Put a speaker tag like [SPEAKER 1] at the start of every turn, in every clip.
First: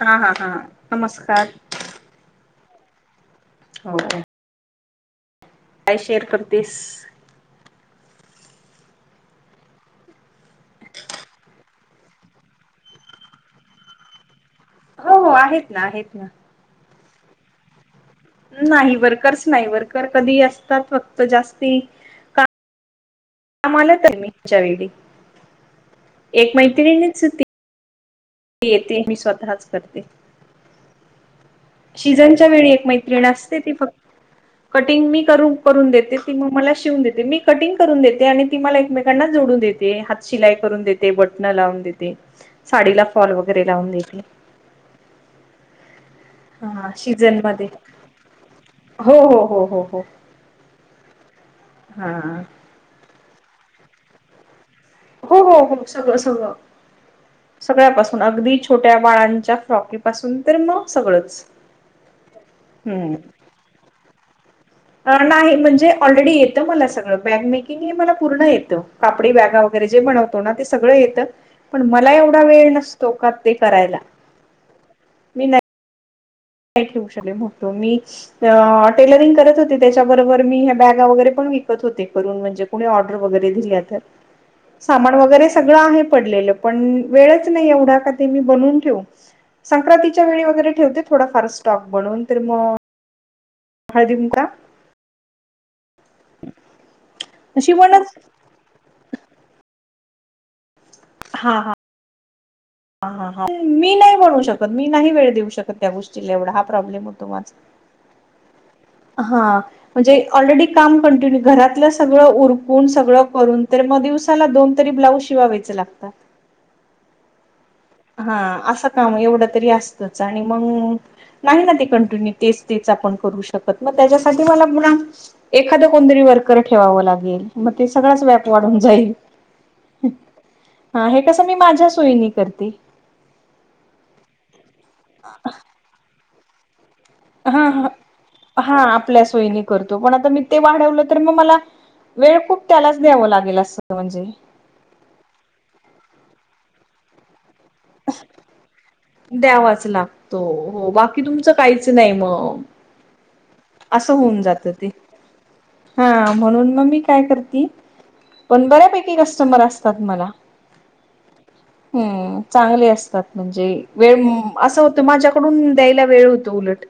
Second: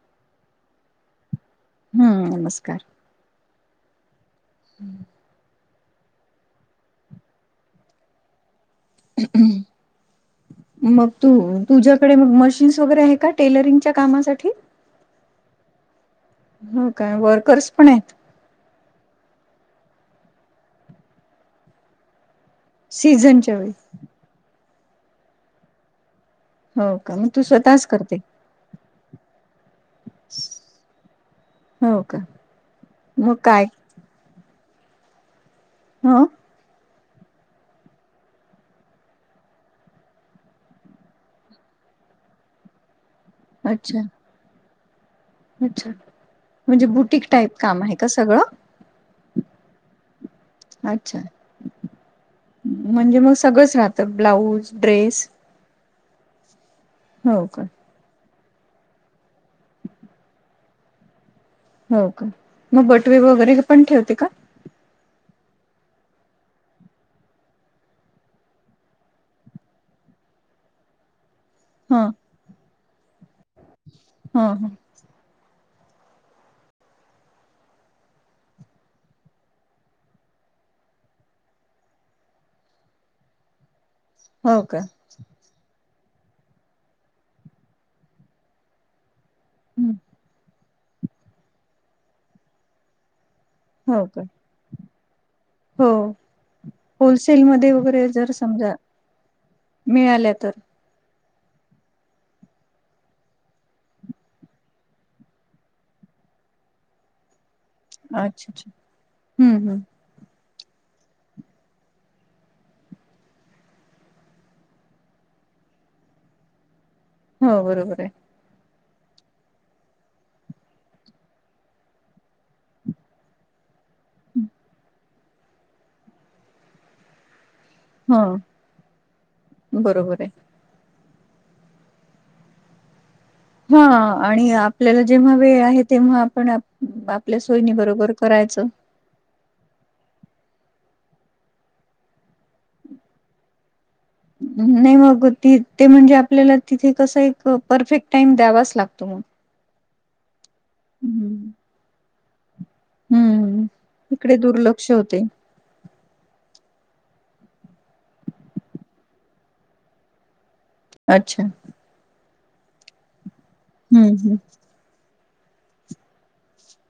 [SPEAKER 1] हा हा हा नमस्कार
[SPEAKER 2] हम्म नमस्कार
[SPEAKER 1] हो का [unintelligible] [unintelligible]
[SPEAKER 2] हम्म [unintelligible]
[SPEAKER 1] काय शेअर करतेस [unintelligible]
[SPEAKER 2] हम्म [unintelligible] मग तू तुझ्याकडे मशीन्स वगैरे आहे का टेलरिंगच्या कामासाठी [unintelligible]
[SPEAKER 1] हो हो आहेत ना आहेत ना
[SPEAKER 2] हो काय वर्कर्स पण आहेत [inaudible]
[SPEAKER 1] नाही वर्करच नाही वर्कर कधी अवतात फक्त जास्ती
[SPEAKER 2] सीजन [unintelligible]
[SPEAKER 1] आमला तच्या वळी एक
[SPEAKER 2] हो का मग तू
[SPEAKER 1] मैत्रिचती
[SPEAKER 2] स्वतःच करते [unintelligible]
[SPEAKER 1] ते येते मी स्वतःच करते
[SPEAKER 2] हो का
[SPEAKER 1] शिजनच्या वेळी एक मैत्रिण
[SPEAKER 2] मग
[SPEAKER 1] असते
[SPEAKER 2] काय
[SPEAKER 1] ती फक्त कटिंग मी करू करून देते
[SPEAKER 2] ह
[SPEAKER 1] ती मग मला शिवून देते मी [inaudible] कटिंग करून देते आणि ती मला एकमेकांना जोडून देते हात शिलाई करून देते बटणं लावून देते साडीला फॉल वगैरे लावून
[SPEAKER 2] अच्छा
[SPEAKER 1] देते
[SPEAKER 2] अच्छा म्हणजे
[SPEAKER 1] हा
[SPEAKER 2] बुटक
[SPEAKER 1] सीझन
[SPEAKER 2] टाईप
[SPEAKER 1] मध्ये
[SPEAKER 2] काम आहे का सगळं
[SPEAKER 1] हो हो हो हो हो
[SPEAKER 2] अच्छा
[SPEAKER 1] हा [unintelligible]
[SPEAKER 2] म्हणजे मग सगळंच राहतं ब्लाऊज ड्रेस
[SPEAKER 1] हो हो हो सगळं सगळ
[SPEAKER 2] हो का
[SPEAKER 1] सगळ्यापासून अगदी छोट्या बाळांच्या फ्रॉकी पासून तर मग सगळंच
[SPEAKER 2] हो का मग
[SPEAKER 1] हम्म
[SPEAKER 2] बटवे वगैरे पण ठेवते का [inaudible]
[SPEAKER 1] नाही म्हणजे ऑलरेडी येत मला सगळं बॅकमेकिंग हे मला पूर्ण येतं कापडी बॅगा वगैरे जे बनवतो ना ते सगळं येतं पण
[SPEAKER 2] ह
[SPEAKER 1] मला एवढा वेळ नसो तोकात ते करायला [unintelligible]
[SPEAKER 2] हा हबल्ब
[SPEAKER 1] का ठेवऊ शकले मग तो मी टेलरिंग करत होते त्याच्याबरोबर मी ह्या बॅग वगैरे पण विकत होते करून म्हणजे
[SPEAKER 2] हो का
[SPEAKER 1] वर वगरे सगळ आहे पडले पण वेळच नाही एवढा का ते मी बनून ठेव
[SPEAKER 2] हं,
[SPEAKER 1] संक्रांतीच्या वेळी वगैरे ठेवते थोडाफार स्टॉक बनून तर मग
[SPEAKER 2] हो
[SPEAKER 1] हळदी
[SPEAKER 2] का
[SPEAKER 1] कुंकू
[SPEAKER 2] हो होलसेलमध्येध्ये वगैरे
[SPEAKER 1] शिवणच
[SPEAKER 2] जर समजा मिळाल्या तर
[SPEAKER 1] हा हा ह ह ह मी नाही बनू शकत मी नाही वेळ देऊ शकत त्या गोष्टीला एवढा हा प्रॉब्लेम होतो माझा
[SPEAKER 2] अच्छा अच्छा
[SPEAKER 1] हा
[SPEAKER 2] हम्म हम्म
[SPEAKER 1] म्हणजे ऑलरेडी काम कंटिन्यू घरातलं सगळं उरकून सगळं करून तर मग दिवसाला दोन तरी ब्लाउ शिवावायच लागत
[SPEAKER 2] हो बरोबर आहे
[SPEAKER 1] हा असं काम एवढं तरी असतच आणि मग नाही ना ते कंटिन्यू तेच तेच आपण करू शकतो मग त्याच्यासाठी मला पु एखादं कोणतरी वर्कर ठेवावं लागेल मग ते सगळाच व्याप
[SPEAKER 2] हो
[SPEAKER 1] वाढून जाईल
[SPEAKER 2] बरोबर आहे.
[SPEAKER 1] हा हे कसं मी माझ्या सोयीनी करते
[SPEAKER 2] हा आणि आपल्याला जेव्हा वेळ आहे तेव्हा आपण आपल्या
[SPEAKER 1] हा
[SPEAKER 2] सोयनी
[SPEAKER 1] ह
[SPEAKER 2] बरोबर करायचं.
[SPEAKER 1] हा आपल्या सोयनी करतो पण आता मी ते वाढवलं तर मग मला वेळ खूप त्यालाच द्यावं लागेल असं म्हणजे
[SPEAKER 2] नाही मग त ते म्हणजे आपल्याला तिथे कस एक परफेक्ट टाइम द्यावाच लागतो मग
[SPEAKER 1] द्यावाच लागतो हो बाकी तुमचं काहीच नाही मग
[SPEAKER 2] हम्म
[SPEAKER 1] असं
[SPEAKER 2] इकडे
[SPEAKER 1] होऊन जातं ते
[SPEAKER 2] दुर्लक्ष होते
[SPEAKER 1] हा म्हणून मग मी काय करते पण बऱ्यापैकी कस्टमर असतात मला
[SPEAKER 2] अच्छा
[SPEAKER 1] हम्म चांगली असतात म्हणजे
[SPEAKER 2] हम्म
[SPEAKER 1] वेळ
[SPEAKER 2] हम्म
[SPEAKER 1] असं त माझ्याकडून द्यायला वेळ होतो उलट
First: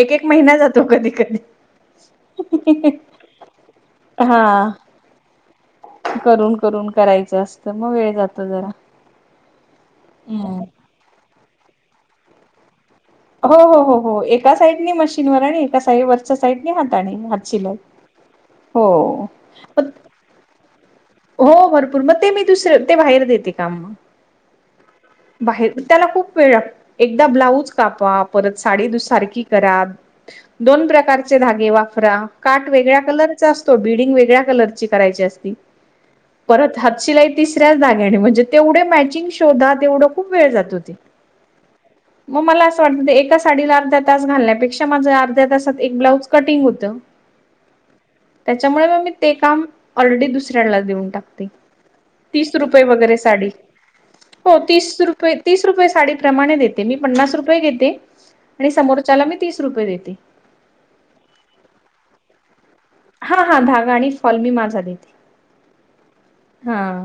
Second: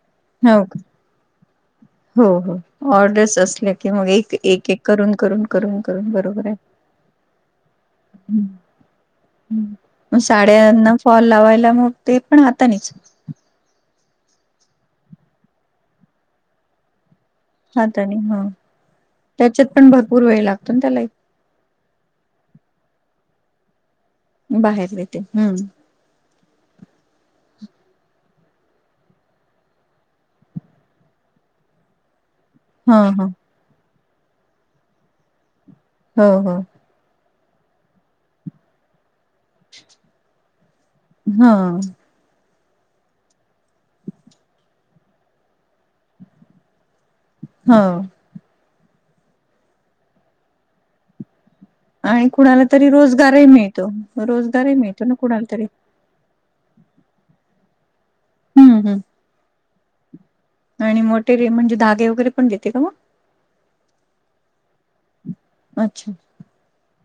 [SPEAKER 1] एक एक महिना
[SPEAKER 2] हो का
[SPEAKER 1] जातो कधी कधी
[SPEAKER 2] हो हो ऑर्डर असल्या की मग एक
[SPEAKER 1] हा
[SPEAKER 2] एक करून करून करून बरोबर आहे.
[SPEAKER 1] करून करून करायचं असतं मग वेळ जातो जरा
[SPEAKER 2] ग
[SPEAKER 1] हम्म
[SPEAKER 2] साड्यांना फॉल लावायला मग ते पण आातानीच
[SPEAKER 1] हो हो हो हो एका साईडनी मशीनवर आणि एका साईड वरच्या साईडने हाता आणिात
[SPEAKER 2] हाात आणि हा त्याच्यात पण
[SPEAKER 1] मग-
[SPEAKER 2] भरपूर वेळ लागतो ना त्याला एक
[SPEAKER 1] हो भरपूर मग ते मी दुसरे ते बाहेर देते काम मग
[SPEAKER 2] बाहेर येत
[SPEAKER 1] बाहेर त्याला खूप वेळ एकदा ब्लाऊज कापा परत साडी सारखी करा दोन प्रकारचे धागे वाफरा काट
[SPEAKER 2] ह
[SPEAKER 1] वेगळ्या
[SPEAKER 2] ह
[SPEAKER 1] कलरचा असतो बीडिंग वेगळ्या कलरची करायची असती
[SPEAKER 2] हो हो
[SPEAKER 1] परत हात शिलाई तिसऱ्याच ग्याने म्हणजे तेवढे मॅचिंग शोधा तेवढ खूप वेळ जात होती
[SPEAKER 2] ह
[SPEAKER 1] मग मला असं वाटतं ते एका साडीला अर्ध्या तास घालण्यापेक्षा माझं अर्ध्या तासात एक ब्लाउऊज कटिंग होतं
[SPEAKER 2] हा
[SPEAKER 1] त्याच्यामुळे मग मी ते काम ऑलरेडी दुसऱ्यांला देऊन टाकते तीस रुपये वगैरे साडी
[SPEAKER 2] तो रोज
[SPEAKER 1] हो तीस रुपये तीस रुपये साडी माणे देते मी पन्नास रुपये देते आणि
[SPEAKER 2] हम्म हम्म
[SPEAKER 1] समोरच्याला मी तीस रुपये देते
[SPEAKER 2] आणि मोठे रे म्हणजे धगे वगैरे पण देते का म
[SPEAKER 1] हा हा धागा आणि फॉल मी माझा देते
[SPEAKER 2] अच्छा
[SPEAKER 1] हा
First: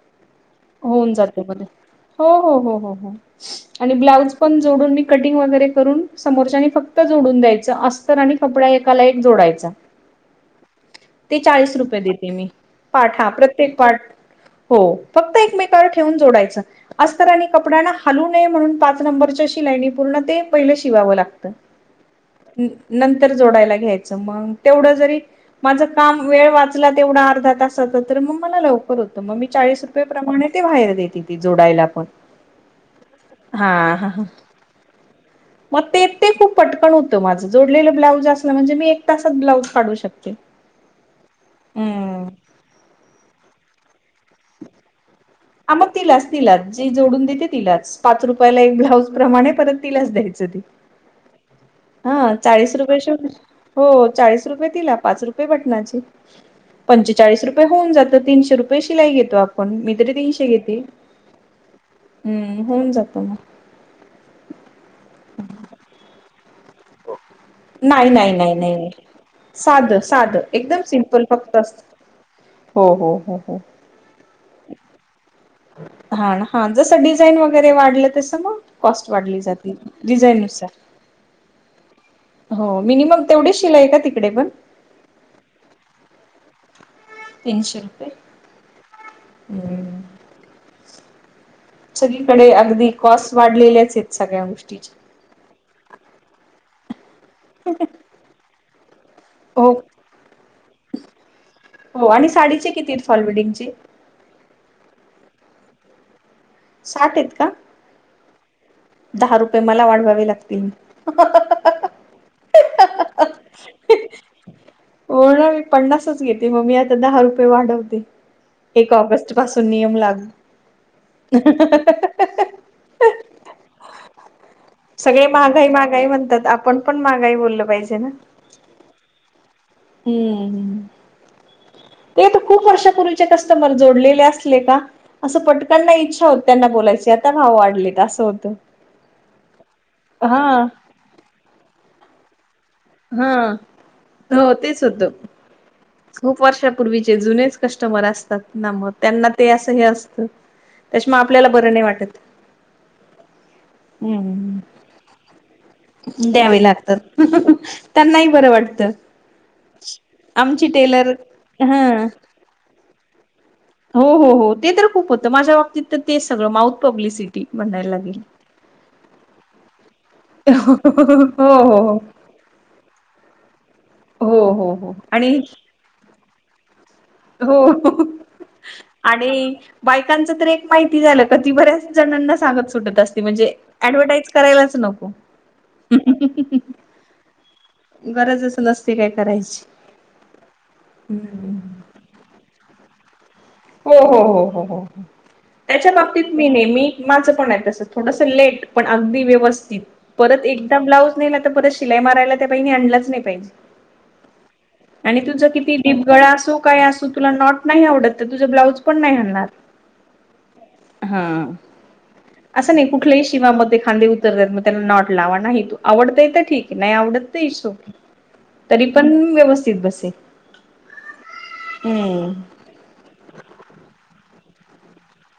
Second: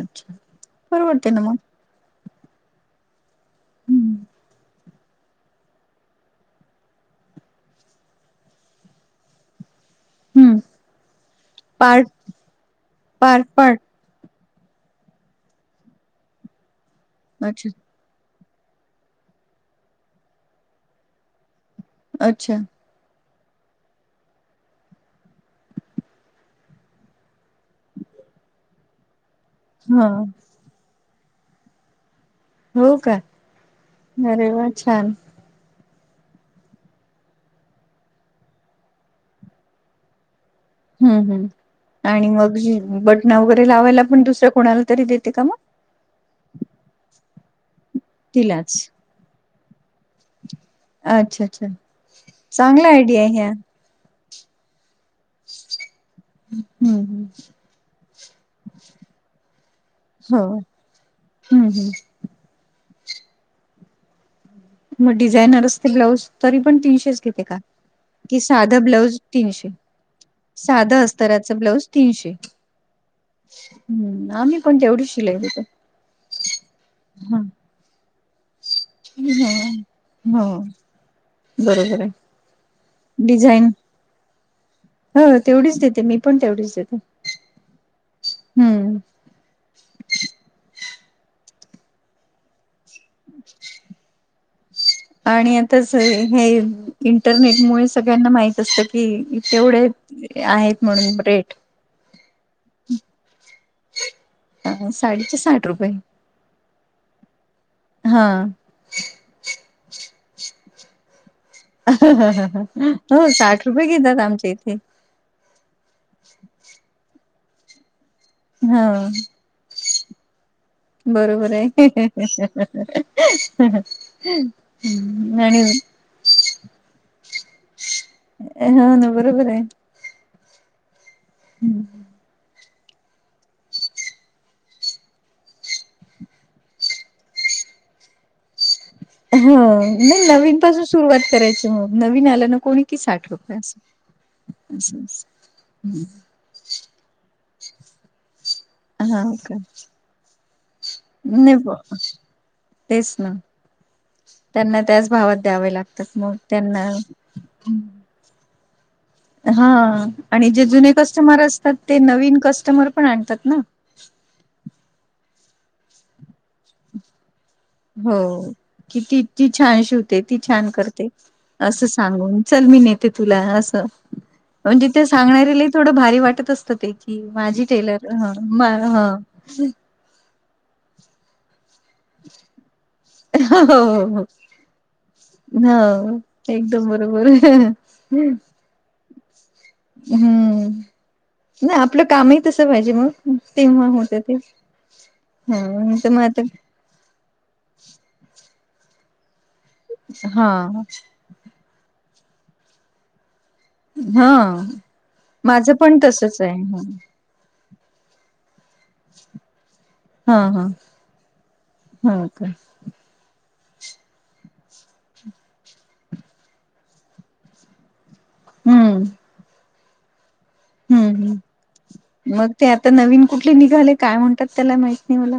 [SPEAKER 2] अच्छा
[SPEAKER 1] होऊन
[SPEAKER 2] परवडते ना
[SPEAKER 1] जाते
[SPEAKER 2] मग
[SPEAKER 1] मध्ये हो हो हो हो हो आणि
[SPEAKER 2] हम्म
[SPEAKER 1] ब्लाऊज पण जोडून मी कटिंग वगैरे करून समोरच्यानी फक्त जोडून द्यायचं असं स्तर आणि कपडा एकाला एक जोडायचा
[SPEAKER 2] हम्म
[SPEAKER 1] ते चाळीस रुपये
[SPEAKER 2] पार्ट
[SPEAKER 1] देते मी पाठ हा
[SPEAKER 2] पार्ट
[SPEAKER 1] प्रत्येक
[SPEAKER 2] पार्ट
[SPEAKER 1] पाठ हो फक्त एकमेकांवर ठेवून जोडायचं अस्त आणि
[SPEAKER 2] अच्छा
[SPEAKER 1] कपडा ना हालू नये म्हणून पाच नंबरच्या शिलाईनी पूर्ण ते पहिलं शिवावं लागत
[SPEAKER 2] अच्छा
[SPEAKER 1] नंतर जोडायला घ्यायचं मंग तेवढं जरी माझं काम वेळ वाचला तेवढा अर्धा तसाच तर मग मला लवकर होतं मग मी चाळीस रुपये
[SPEAKER 2] हा
[SPEAKER 1] प्रमाणे ते बाहेर देती ती जोडायला पण
[SPEAKER 2] हो का
[SPEAKER 1] हा
[SPEAKER 2] अरे वा छान
[SPEAKER 1] मग ते ते खूप पटकन होतं माझं जोडलेलं ब्लाउज असलं म्हणजे मी एक तासात ब्लाऊज काढू शकते
[SPEAKER 2] हम् हम् आणि
[SPEAKER 1] हा
[SPEAKER 2] मग बटनं वगैरे लावायला पण दुसऱ्या कोणाला तरी देते का म?
[SPEAKER 1] आ मग तिलाच तिलाच जी जोडून देते तिलाच पाच रुपयाला एक
[SPEAKER 2] तिलाच
[SPEAKER 1] ब्लाऊज प्रमाणे परत तिलाच द्यायचं ते
[SPEAKER 2] अच्छा! अच्छा
[SPEAKER 1] हा चाळीस
[SPEAKER 2] चांगला
[SPEAKER 1] रुपये
[SPEAKER 2] आयडिया
[SPEAKER 1] शीव
[SPEAKER 2] आहे ह्या
[SPEAKER 1] हो चाळीस रुपये दिला पाच रुपये बटनाचे
[SPEAKER 2] हम्म हम्म
[SPEAKER 1] पंचेचाळीस रुपये होऊन जातं तीनशे रुपये शिलाई घेतो आपण मी तरी तीनशे घेते
[SPEAKER 2] हम् हम्
[SPEAKER 1] हम्म, होऊन जातं मं
[SPEAKER 2] मग डिझायनर असते, ब्लाउज तरी पण तीनशेच घेते का?
[SPEAKER 1] नाही नाही
[SPEAKER 2] कि
[SPEAKER 1] नाही
[SPEAKER 2] साधं
[SPEAKER 1] नाही
[SPEAKER 2] ब्लाऊज तीनशे.
[SPEAKER 1] साधं साधं एकदम
[SPEAKER 2] साधं
[SPEAKER 1] सिम्पल फक्त
[SPEAKER 2] अस्तराचं ब्लाऊज
[SPEAKER 1] असतं हो हो हो हो
[SPEAKER 2] हम् आम्ही पण तेवढीच शिलाई घेतो.
[SPEAKER 1] हा न हा जसं डिझाईन वगैरे वाढलं तसं मग कॉस्ट वाढली जाते. डिझाईन नुसार
[SPEAKER 2] बरोबरय
[SPEAKER 1] हो मिनिमम तेवढींच शिलाई का तिकडे पण?
[SPEAKER 2] हो तेवढीच देते, मी पण तेवढीच देते
[SPEAKER 1] तीनशे रुपय
[SPEAKER 2] हम्म
[SPEAKER 1] हं सगळीकडे अगदी कॉस्ट वाढलेल्याचयत सगळ्या गोष्टीच्या
[SPEAKER 2] आणि आताच हे इंटरनेटमुळे सगळ्यांना माहित असतं कि
[SPEAKER 1] हो
[SPEAKER 2] तेवढे आहेत म्हणून रेट
[SPEAKER 1] हो आणि साडीचे किती आहेत फॉल बिल्डिंगचे
[SPEAKER 2] हं साडीचे साठ रुपय
[SPEAKER 1] साठयत का?
[SPEAKER 2] हा
[SPEAKER 1] दहा रुपये मला वाढवावे लागतील
[SPEAKER 2] हं हं हो साठ रुपये घेतात आमच्या इथे
[SPEAKER 1] ओवर ऑल मी पन्नासच घेते मग मी आता दहा रुपये वाढवते एक
[SPEAKER 2] हा
[SPEAKER 1] ऑगस्ट पासून नियम लागू
[SPEAKER 2] बरोबराय [inaudible] आणि मग
[SPEAKER 1] काही म्हणतात आपण पण महागाई बोललं पाहिजे ना?
[SPEAKER 2] हो ना बरोबराय
[SPEAKER 1] हम्मम
[SPEAKER 2] हम्म
[SPEAKER 1] ते तू खूप वर्षापूर्वीचे कस्टमर जोडलेले असले का असं पटकन नाही इच्छा होत त्यांना बोलायची आता भाव वाढलेत असं होतं.
[SPEAKER 2] हं नाही नवीन
[SPEAKER 1] हा
[SPEAKER 2] पासून सुरुवात करायची मग नवीन आलं ना कोणी की
[SPEAKER 1] हा
[SPEAKER 2] साठ रुपये असं
[SPEAKER 1] हो तेच
[SPEAKER 2] असं
[SPEAKER 1] होतं
[SPEAKER 2] असं
[SPEAKER 1] खूप वर्षापूर्वी चे जुनेच कस्टमर असतात ना, मग
[SPEAKER 2] हा
[SPEAKER 1] त्यांना ते
[SPEAKER 2] का
[SPEAKER 1] असं हे असं त्याच्यामुळं आपल्याला बरं नाही वाटत
[SPEAKER 2] तेच ना
[SPEAKER 1] हम्म
[SPEAKER 2] त्यांना त्याच भावात द्यावे लागतात मग
[SPEAKER 1] द्यावे
[SPEAKER 2] त्यांना
[SPEAKER 1] लागतात त्यांनाही बरं वाटतं
[SPEAKER 2] हा आणि जे
[SPEAKER 1] आमची
[SPEAKER 2] जुने
[SPEAKER 1] टेलर
[SPEAKER 2] कस्टमर असतात ते
[SPEAKER 1] हा
[SPEAKER 2] नवीन कस्टमर पण आणतात ना
[SPEAKER 1] हो हो हो ते तर खूप होतं माझ्या बाबतीत तर तेच सगळं माउथ पब्लिसिटी म्हणायला
[SPEAKER 2] हो
[SPEAKER 1] लागेल
[SPEAKER 2] कि इतकी ती छान शिवते ती छान
[SPEAKER 1] हो
[SPEAKER 2] करते असं
[SPEAKER 1] हो
[SPEAKER 2] सांगून चल मी निघते ते तुलाना अस
[SPEAKER 1] हो हो
[SPEAKER 2] म्हणजे
[SPEAKER 1] हो
[SPEAKER 2] ते
[SPEAKER 1] आणि
[SPEAKER 2] सांगणाऱ्यालाही थोडं भारी वाटत असतं ते की माझी
[SPEAKER 1] हो
[SPEAKER 2] टेलर ह म ह
[SPEAKER 1] आणि बायकांच तर एक माहिती झालं कधी बर्याच किती जणांना सांगत सुटत असते म्हणजे ऍडव्हटाईज करायलाच नको
[SPEAKER 2] ह एकदम बरोबर
[SPEAKER 1] ते हे करयची
[SPEAKER 2] हम्म नाही आपलं कामही तस पाहिजे मग तेव्हा
[SPEAKER 1] हो
[SPEAKER 2] होत
[SPEAKER 1] हो
[SPEAKER 2] ते
[SPEAKER 1] हो हो हो हो त्याच्या
[SPEAKER 2] ह तर मग
[SPEAKER 1] बाबतीत
[SPEAKER 2] आता
[SPEAKER 1] मी नेहमी माझ पण आहे तस थोडस लेट पण अगदी व्यवस्थित परत
[SPEAKER 2] हा
[SPEAKER 1] एकदा ब्लाउज नाही तर परत शिलाई माराला त्या बाईने आणलाच नाही पाहिजे
[SPEAKER 2] हा
[SPEAKER 1] आणि तुझ
[SPEAKER 2] माझं
[SPEAKER 1] किती
[SPEAKER 2] पण
[SPEAKER 1] डीपगळा
[SPEAKER 2] तसच
[SPEAKER 1] असू
[SPEAKER 2] आहे
[SPEAKER 1] काय अस तुला नॉट नाही आवडत तुझ ब्लाउज जरा पण नाही
[SPEAKER 2] हा हा
[SPEAKER 1] हलणार हा
[SPEAKER 2] हा का
[SPEAKER 1] अस नाही कुठलेही शिवा मग ते खांदे उतरतात मग त्याना नॉट लावा नाही तू आवडतय तर ठीक आहे नाही आवडत तर इट्स ओक तरी
[SPEAKER 2] हम्म
[SPEAKER 1] पण व्यवस्थित बसे
[SPEAKER 2] हम्म हम्म
[SPEAKER 1] हम्म
[SPEAKER 2] मग ते आता नवीन कुठले निघाले काय म्हणतात त्याला माहित नाही मला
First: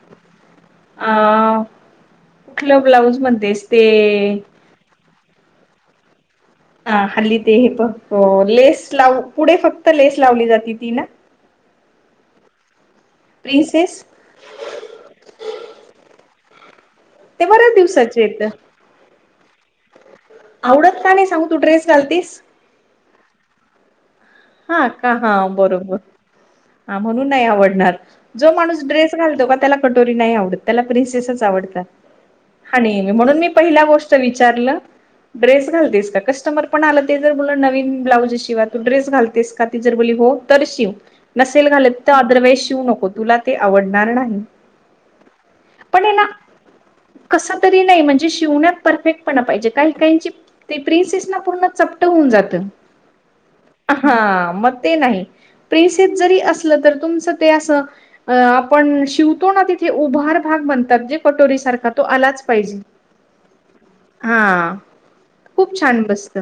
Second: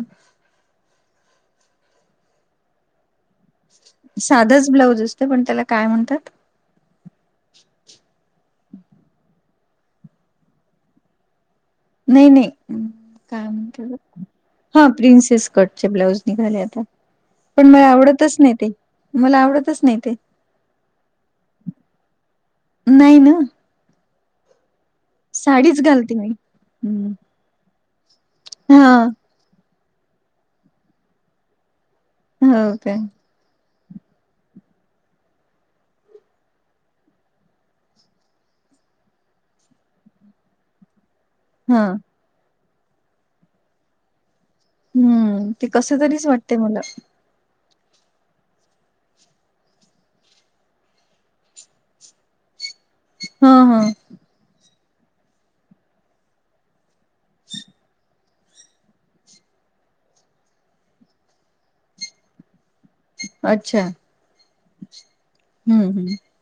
[SPEAKER 1] अ कुठल्या ब्लाऊज मध्ये
[SPEAKER 2] साधच ब्लाऊज असत पण त्याला काय म्हणतात
[SPEAKER 1] ह हल्ली ते हे पण लेस लाव पुढे फक्त लेस लावली जाते ती ना
[SPEAKER 2] नाही नाही काम तर
[SPEAKER 1] प्रिन्सेस
[SPEAKER 2] हा प्रिन्सेस कटचे ब्लाऊज निघाले आता
[SPEAKER 1] ते
[SPEAKER 2] पण
[SPEAKER 1] बऱ्याच
[SPEAKER 2] मला
[SPEAKER 1] दिवसाचे
[SPEAKER 2] आवडतच
[SPEAKER 1] येत
[SPEAKER 2] नाही ते मला आवडतच नाही ते
[SPEAKER 1] आवडत का नाही सांगू तू ड्रेस घालतीस
[SPEAKER 2] नाहीन
[SPEAKER 1] हा का हा
[SPEAKER 2] साडीच घालते मी
[SPEAKER 1] बरोबर
[SPEAKER 2] हम्म
[SPEAKER 1] म्हणून नाही आवडणार जो माणूस ड्रेस
[SPEAKER 2] हा
[SPEAKER 1] घालतो का त्याला कटोरी नाही आवडत त्याला प्रिनसेसच आवडत
[SPEAKER 2] हो काय
[SPEAKER 1] आणि म्हणून मी पहिला गोष्ट विचारलं ड्रेस घालतेस का कस्टमर पण आला ते जर ब नवीन ब्लाउजिवा तू ड्रेस घाल कस्टमर जर बोल्ली हो तर शिव नसेल
[SPEAKER 2] हा
[SPEAKER 1] घालत ऑदर वाइझ नको तुला ते आवडणार नाही
[SPEAKER 2] हम्म ते कस तरीच वाटते मला
[SPEAKER 1] कस तरी नाही म्हणजे शिवण्यात परफेक्ट पणा पाहिजे काही काहीची ते प्रिन्सेस ना पूर्ण चपट होऊन जातं
[SPEAKER 2] हा हा
[SPEAKER 1] हा मग ते नाही प्रिनसेस जरी असलं तर तुमचं ते अस अ आपण शिवतो ना तिथे उभार भाग म्हनतात जे कटोरी सारखा तो आलाच पाहिजे
[SPEAKER 2] अच्छा
[SPEAKER 1] हा खूप छान
[SPEAKER 2] हम्म
[SPEAKER 1] बसत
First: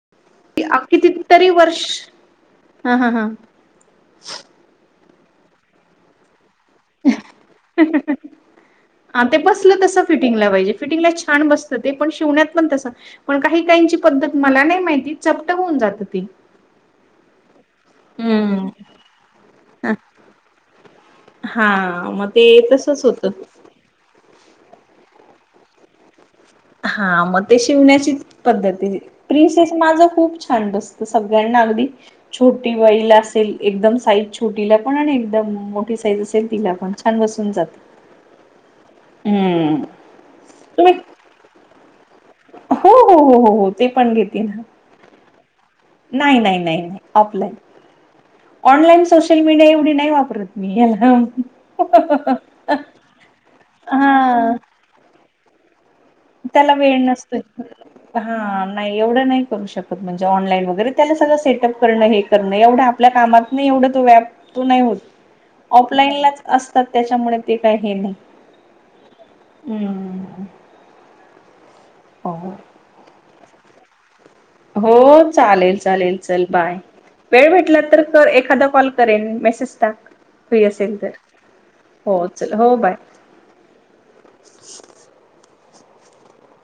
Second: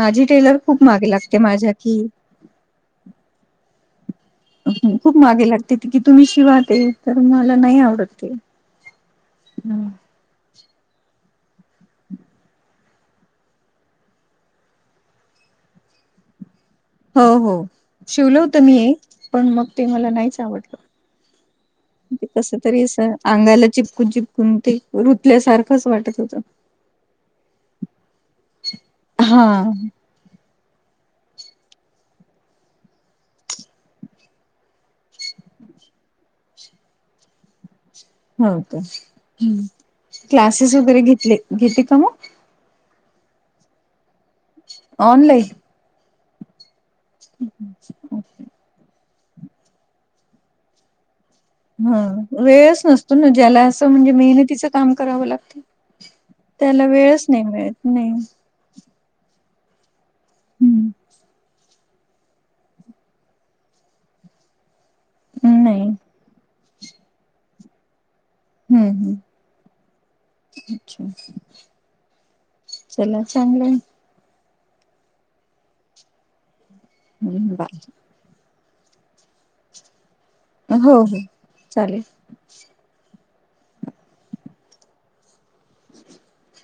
[SPEAKER 2] माझी टेलर खूप मागे लागते
[SPEAKER 1] कितीतरी
[SPEAKER 2] माझ्या
[SPEAKER 1] वर्ष
[SPEAKER 2] कि
[SPEAKER 1] हा हा हा
[SPEAKER 2] खूप मागे लागते की तुम्ही शिवाय ते तर मला नाही आवडत
[SPEAKER 1] हा
[SPEAKER 2] तो
[SPEAKER 1] ते बसलं तसं फिटिंगला पाहिजे फिटिंगला छान बत ते पण शिवण्यात पण तस पण काही काहीची पद्धत मला नाही माहिती चपटक होऊन जात ते
[SPEAKER 2] हो हो शिवल होतं
[SPEAKER 1] हम्म.
[SPEAKER 2] मी एक पण मग ते मला नाहीच
[SPEAKER 1] हा
[SPEAKER 2] आवडलं ते
[SPEAKER 1] मग
[SPEAKER 2] कस तरी अस
[SPEAKER 1] तसच होतं.
[SPEAKER 2] अंगायला चिपकू चिप कुन ते रुतल्यासारखंच वाटत होतं
[SPEAKER 1] हा मग ते शिवण्याची पद्धत आहे.
[SPEAKER 2] हा
[SPEAKER 1] प्रिन्सेस माझ खूप छ छान बसत सगळ्यांना अगदी छोटी वईला असेल एकदम साईज छोटीला पण आणि एकदम मोठी साईज असेल तिला पण छान बसून जात.
[SPEAKER 2] हो का. हम्म क्लासेस
[SPEAKER 1] तुम्ही
[SPEAKER 2] वगैरे घेतले घेते का मग?
[SPEAKER 1] हो हो हो हो ते पण घेेते
[SPEAKER 2] ऑनलाईन?
[SPEAKER 1] नाही नाही नाही ऑफलाईन. ऑनलाईन सोशल मीडिया एवढी नाही वापरत मी हा.
[SPEAKER 2] हम्म वेळच नसतो ना ज्याला असं म्हणजे
[SPEAKER 1] हा
[SPEAKER 2] मेहनतीचं काम करावं लागत त्याला
[SPEAKER 1] वेळ
[SPEAKER 2] वेळच
[SPEAKER 1] नसतोय.
[SPEAKER 2] नाही मिळत नाही.
[SPEAKER 1] हा नाही, एवढ नाही करू शकत म्हणजे ऑनलाईन
[SPEAKER 2] हम्म.
[SPEAKER 1] वगैरे त्या सगळं सेटअप करण हे करण एवढ आप पल्या कामात नाही एवढं तो व्याप तो नाही होत.
[SPEAKER 2] नाही
[SPEAKER 1] ऑफलाईनलाच असतात त्याच्यामुळे ते काही हे नाही.
[SPEAKER 2] हम्म हम्म
[SPEAKER 1] हम्म.
[SPEAKER 2] अच्छा.
[SPEAKER 1] हो.
[SPEAKER 2] चला चांगलय.
[SPEAKER 1] हो, चालेल चालेल, चल बाय. वेळ
[SPEAKER 2] हम्म
[SPEAKER 1] भेटला
[SPEAKER 2] बाय.
[SPEAKER 1] तर तर एखादा कॉल करेन, मेसेज टाक, फ्री असेल
[SPEAKER 2] हो
[SPEAKER 1] तर,
[SPEAKER 2] हो चालेल.
[SPEAKER 1] हो चल हो बाय.
[SPEAKER 2] [inaudible]